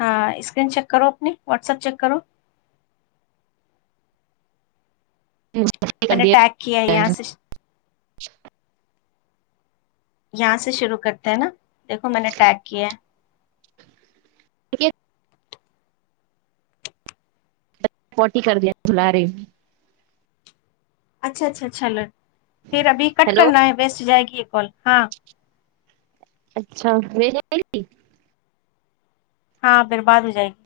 ہاں screen check کرو اپنی واٹسپ چیک کرو م کر نے دیا ٹیک کیا ہے یہاں سے شرع کرتے ہیں نا دیکھو میں نے ٹیک کیا ہے ک [inaudible] [unintelligible] پوٹی کردیا بلارے اچھا اچھاچھا پھر ابھی کٹ ہیلو کرنا ہے ویسٹ جائے گی ک ہاں اچھا میں ت ہاں برباد ہو جائے گی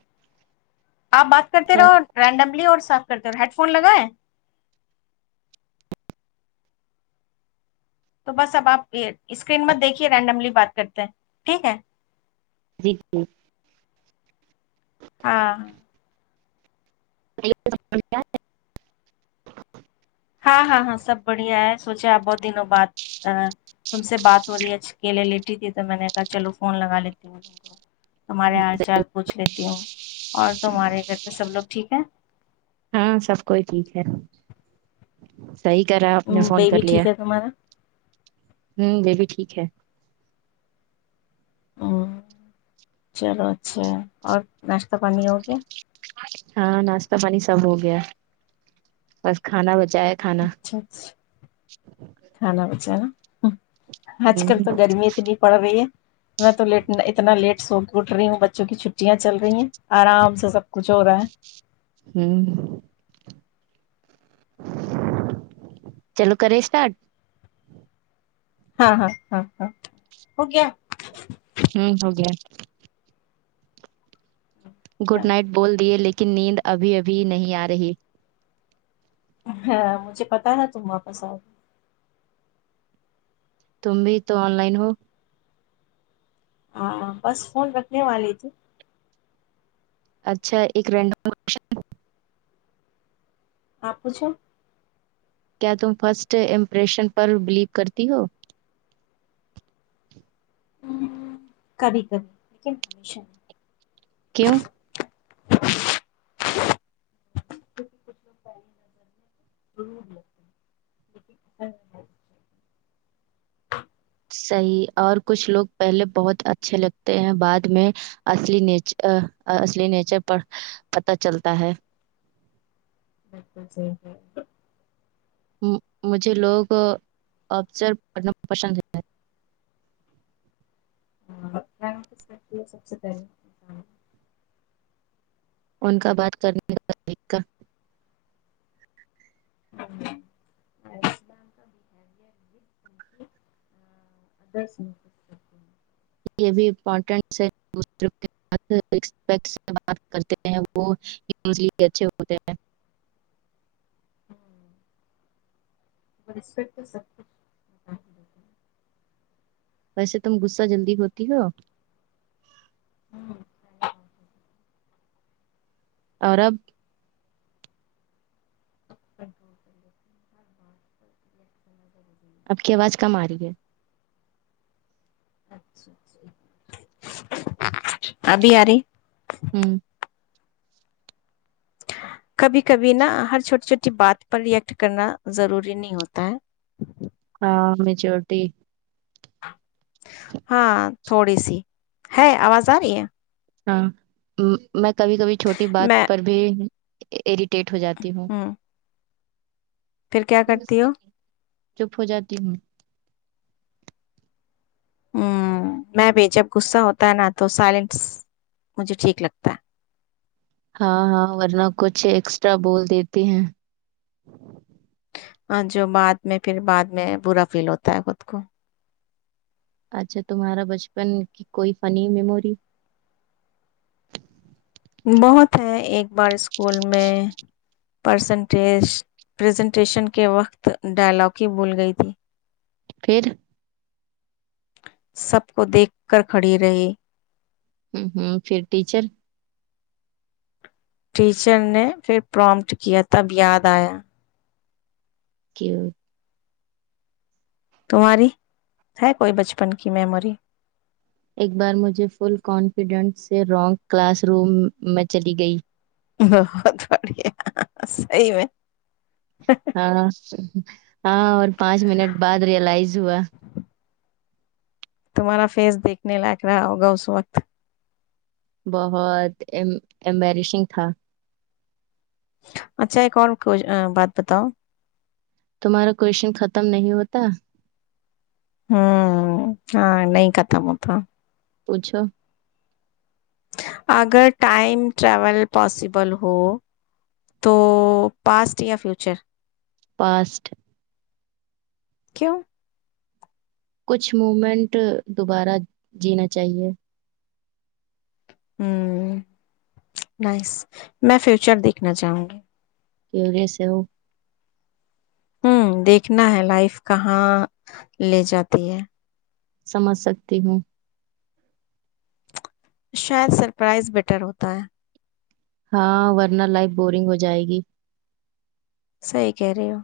آپ بات کرتے رہو رینڈملی اور سات کرتے ہیڈ فون لگائیں تو بس اب آپ اسکرین میں دیکھیے رینڈملی بات کرتے ہیں ٹھیک ہے جی جی ہاں [inaudible] ہاں ہاں ہاں سب بڑھیا ہے سوچے آپ بہت دنوں بد تم سے بات ہو رہی ہے اکیلے لیٹی تھی تو میں نے کہا چلو فون لگا لیتی ہوں تم کو تمہارے ہال چال پوچھ لیتی ہوں اور تمہارے گھر پہ سب لوگ ٹھیک ہیں ہاں سب کوئی ٹھیک ہے صحی کر رہا ہے آپ نے فون بیبی کر لیا ٹھیک ہے تمہارا ہوں یہ بھی ٹھیک ہے ہ چلو اچھا اور پانی ہو گیا ہاں ناشتہ پانی سب ہو گیا بس کھانا بچ اچھا اچھا کھانا بچانا آج ہوں کل تو گرمی اتنی پڑ رہی ہے میں تو لیٹ اتنا لیٹ سو گ گٹ رہی ہوں بچوں کی چھٹیاں چل رہی ہیں آرام سے سب کچھ ہو رہا ہے ہوں چلو کرے اسٹارٹ ہاں ہاں ہاں ہاں ہو کیایا ہوں ہوگے گڈ نائٹ بول دیے لیکن کی نیند ابھی ابھی نہیں آ رہی ہ مجھے پتا نا تم واپس آئے تم بھی تو آن لائن ہو ہاں بس فون رکھنے والی تھی اچھا ایک رینڈم آشن آپو چ کیا تم فرسٹ امپریشن پر بلیو کرتی ہو کبھی کبھی لیکن ہمیشہ کیوں کچھ لوگ پہلی نظر میں تو ور لتے ہیں صحیح اور کچھ لوگ پہلے بہت اچھے لگتے ہیں بعد میں اصلی نیچر پر پتہ چلتا ہے بال جی جی مجھے لوگ ابزر پڑھنا پسند ہے [inaudible] ان کا بات کرنے کا طریقہ [inaudible] یہ بھی امپٹین ہے کرتے ہیں وہ اچھے ہوتے ہیں سب کچھ ویسے تم غصہ جلدی ہوتی ہو ہے۔ اور اب کنٹرول کر ہری آپ کی آواز کم آ رہی ہے ابھی آ رہے ہوں کبھی کبھی نا ہر چھوٹی چھوٹی بات پر ریئیکٹ کرنا ضروری نہیں ہوتا ہے ہاں میچورٹی ہاں تھوڑی سی ہے آواز آ رہی ہے ہاں ہ میں کبھی کبھی چھوٹی بات میں پر بھی [inaudible] ٹ ہو جاتی ہوں پھر کیا کرتی ہو چپ ہو جاتی ہوں ہ میں بھی جب غصہ ہوتا ہے نا تو سائلنس مجھے ٹھیک لگتا ہے ہاں ہاں ورنہ کچھ ایکسٹرا بول دیتی ہیں ہاں جو بعد میں پھر بعد میں برا فیل ہوتا ہے خود کو اچھا تمہارا بچپن کی کوئی فنی میموری بہت ہیں ایک بار اسکول میں پرسنٹیج پزنٹیشن کے وقت ڈائلاگ ہی بھول گئی تھی پھر سب کو دیکھ کر کھڑی رہے ہ ہوں پھر ٹیچر ٹیچر نے پھر پرومٹ کیا تب یاد آیا کی تمہاری ہے کوئی بچپن کی میمی ایک بار مجھے فل کانفیڈنس سے رانگ کلاس روم میں چلی گئی بہت بڑیا صحیح میں ہاں ہاں پانچ منٹ بعد ریئلائز ہوا تمہارا فیس دیکھنے لائق رہا ہوگا اس وقت بہت ایمبیرسنگ تھا اچھا ایک اور کو بات بتاؤ تمہارا کویشچن ختم نہیں ہوتا ہوں ہاں نہیں کتا م تو پوچھو اگر ٹائم ٹریول پاسبل ہو تو پاسٹ یا فیوچر پاسٹ کیوں کچھ مومنٹ دوبارہ جینا چاہیے ہ نس میں فیوچر دیکھنا چاہوں گی کہ کہس وہ ہوں دیکھنا ہے لائف کہاں لے جاتی ہے سمجھ سکتی ہوں شاید سرپرائز بیٹر ہوتا ہے ہاں ورنہ لائف بورنگ ہو جائے گی صحی کہہ رہے ہو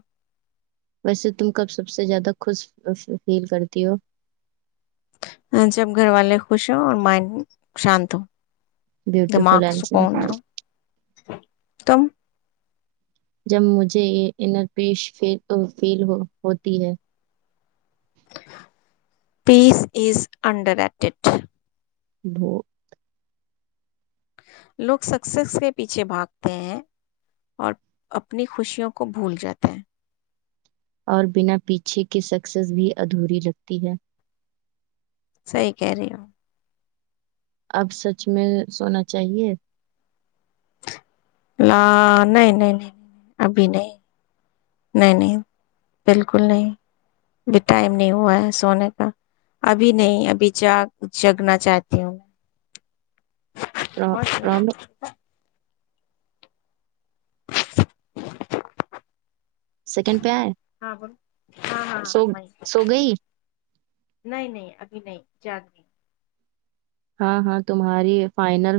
ویسے تم کب سب سے زیادہ خوش فیل کرتی ہو جب گھر والے خوش ہ اور مائنڈ شانت ہو دماغ بیوٹیفل آنسر سکون نہ تم جب مجھے یہ انرپیش فیل ہوتی ہے پیس ایز انڈر ایٹیڈ بہت لوگ سکسیس کے پیچھے بھاگتے ہیں اور اپنی خوشیوں کو بھول جاتے ہیں اور بنا پیچھے کے سکسیز بھی ادھوری لکھتی ہے صحی کہہ رہی ہو اب سچ میں سونا چاہیے ل نہیں نہیں نہیں ابھی نہیں نہیں نہیں بالکل نہیں ابھی ٹائم نہیں ہوا ہے سونے کا ابھی نہیں ابھی جا جگنا چاہتی ہوں میں راب سیکنڈ پہ آئے ہاں ب ہاں ہاں ہاں سو وہ سو گئی نہیں نہیں ابھی نہیں جد گ ہاں ہاں تمہاری فائنل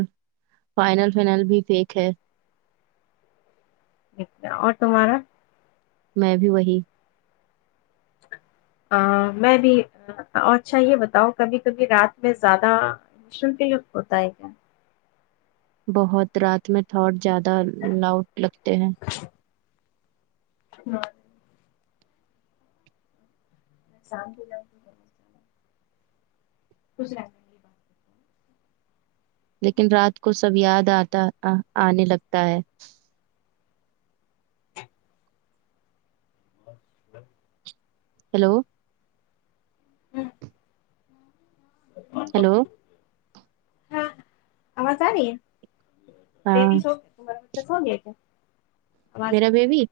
فائنل فنل بھی فیک ہے اور تمہارا میں بھی وہی میں بھی اچھا یہ بتاؤں کبھی کبھی رات میں زیادہ مشکل ہوتا ہے کیا بہت رات میں زیادہ لاؤڈ لگتے ہیں [inaudible] [inaudible] [inaudible] لیکن رات کو سب یاد آتا آنے لگتا ہے [inaudible] ہیلو [inaudible] ہیلو ہاں آواز آرہی ہے ہاں [unintelligible] سو گئے کیا میرا بیبی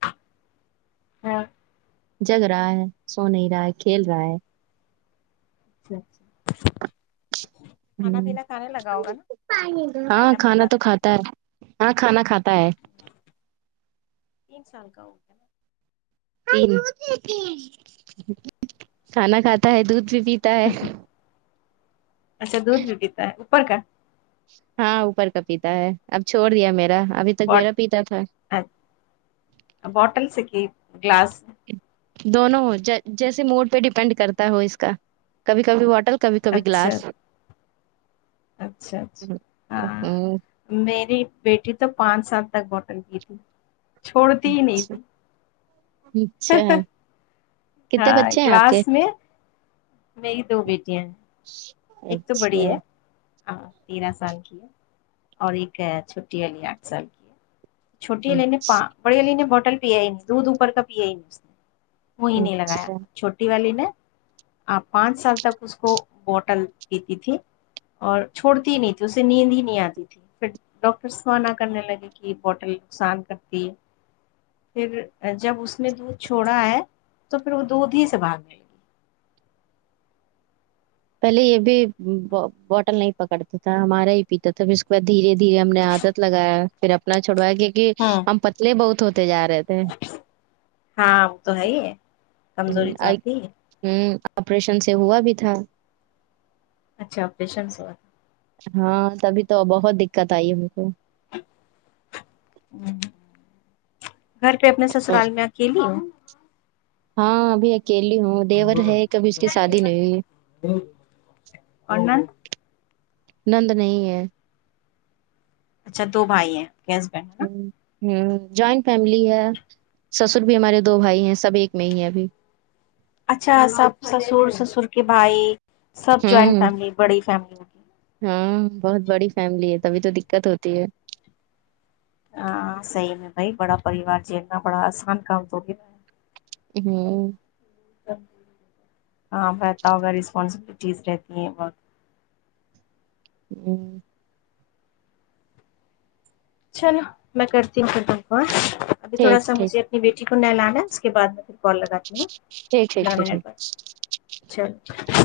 ہاں جگ رہا ہے سو نہیں رہا ہے کھیل رہا ہے [unintelligible] کھانا پینا کھانے لگا ہوگا نا ہاں رینڈملی کھانا تو بات کرتے کھاتا ہیں ہے ہاں کھانا کھاتا ہے تین سال ہو گیا کھانا کھاتا ہے دودھ بی پیتا ہے نا اچھا دودھ بھی پیتا ہے [unintelligible] ہاں اوپر کا پیتا ہے اب چھوڑ دیا میرا ابھی تک میرا پیتا تھا بوٹل سے ہی کلاس دونوں ہو جیسے موڈ پہ ڈیپینڈ کرتا ہے ہو اس کا کبھی کبھی بوتل کبھی کبھی اچھا گلاس اچھا اچھا ہاں ہم، میری بیٹھی تو پانچ سال تک بوٹل پیتی تھی چھوڑتی ہی نہیں تھی اچھا کتنے ہاں بچے ہیں آپ گلاس کے میں میری دو بیٹیاں ہیں اچھا ہاں تیرہ سال کی ہے اور ایک چھٹی والی آٹھ سال کی ہے چھوٹی علی نے بڑی علی نے بہ ٹل پیا ہی نہیں دودھ اوپر کا پیا ہی نہیں اس نے وہی نہیں لگایا اچھا چھوٹی والی نے آپ پانچ سال تک اس کو بوٹل پیتی تھی اور چھوڑتی نہیں تھی اسے نیند ہی نہیں آتی تھی پھر ڈاکٹر سونا کرنے لگے کہ بوٹل نقصان کرتی ہے پھر جب اس نے دودھ چھوڑا ہے تو پھر وہ دودھ ہی سے بھاگنے لگی پہلے یہ بھی بوٹل نہیں پکڑتا تھا ہمارا ہی پیتا تھا پھر اس کے بعد دھیرے دھیرے ہم نے عادت لگایا پھر اپنا چھڑوا کیک ہوں ہم پتلے بہت ہوتے جا رہے تھے ہاں اب تو ہے ہی ہے ہ کمزوری تو آئی آتی ہے ہوں آپریشن سے ہوا بھی تھا اچھاپریشن سے ہو ہاں تبھی تو بہت دقت آئی ہم کو ہوں گھر پہ اپنے سسرال میں اکیلی ہاںب اکیلی ہوں دیور ہے کبھی اس کی شادی نہیں اور نند نند نہیں ہے اچھا دو بھائی ہیں کیس ب ہے نا ہ جوائنٹ فیملی ہے سسر بھی ہمارے دو بھائی ہیں سب ایک میں ہی ہے ابھی اچھا سب سسر سسر کے بھائی سب جوائنٹ ہوں فیملی بڑی فیملی ہوگی ہاں بہت بڑی فیملی ہے ت تبھی تو دقت ہوتی ہے ہاں صحیح میں بھائی بڑا پریوار جیلنا بڑا آسان کام تو گے میں ہوں ہاں بتا ہوگا رسپانسبلیٹیز رہتی ہیں بقت ہوں چلو میں کرتیین کرر ب کو ابھی تھوڑا ٹھیک ٹھیک ساجھے اپنی بیٹی ن لانا اس کے بع میں کال لگاتی ہوں ٹھیک ٹھیک پندرہ ٹھیک ٹھیک منٹ بعد چلو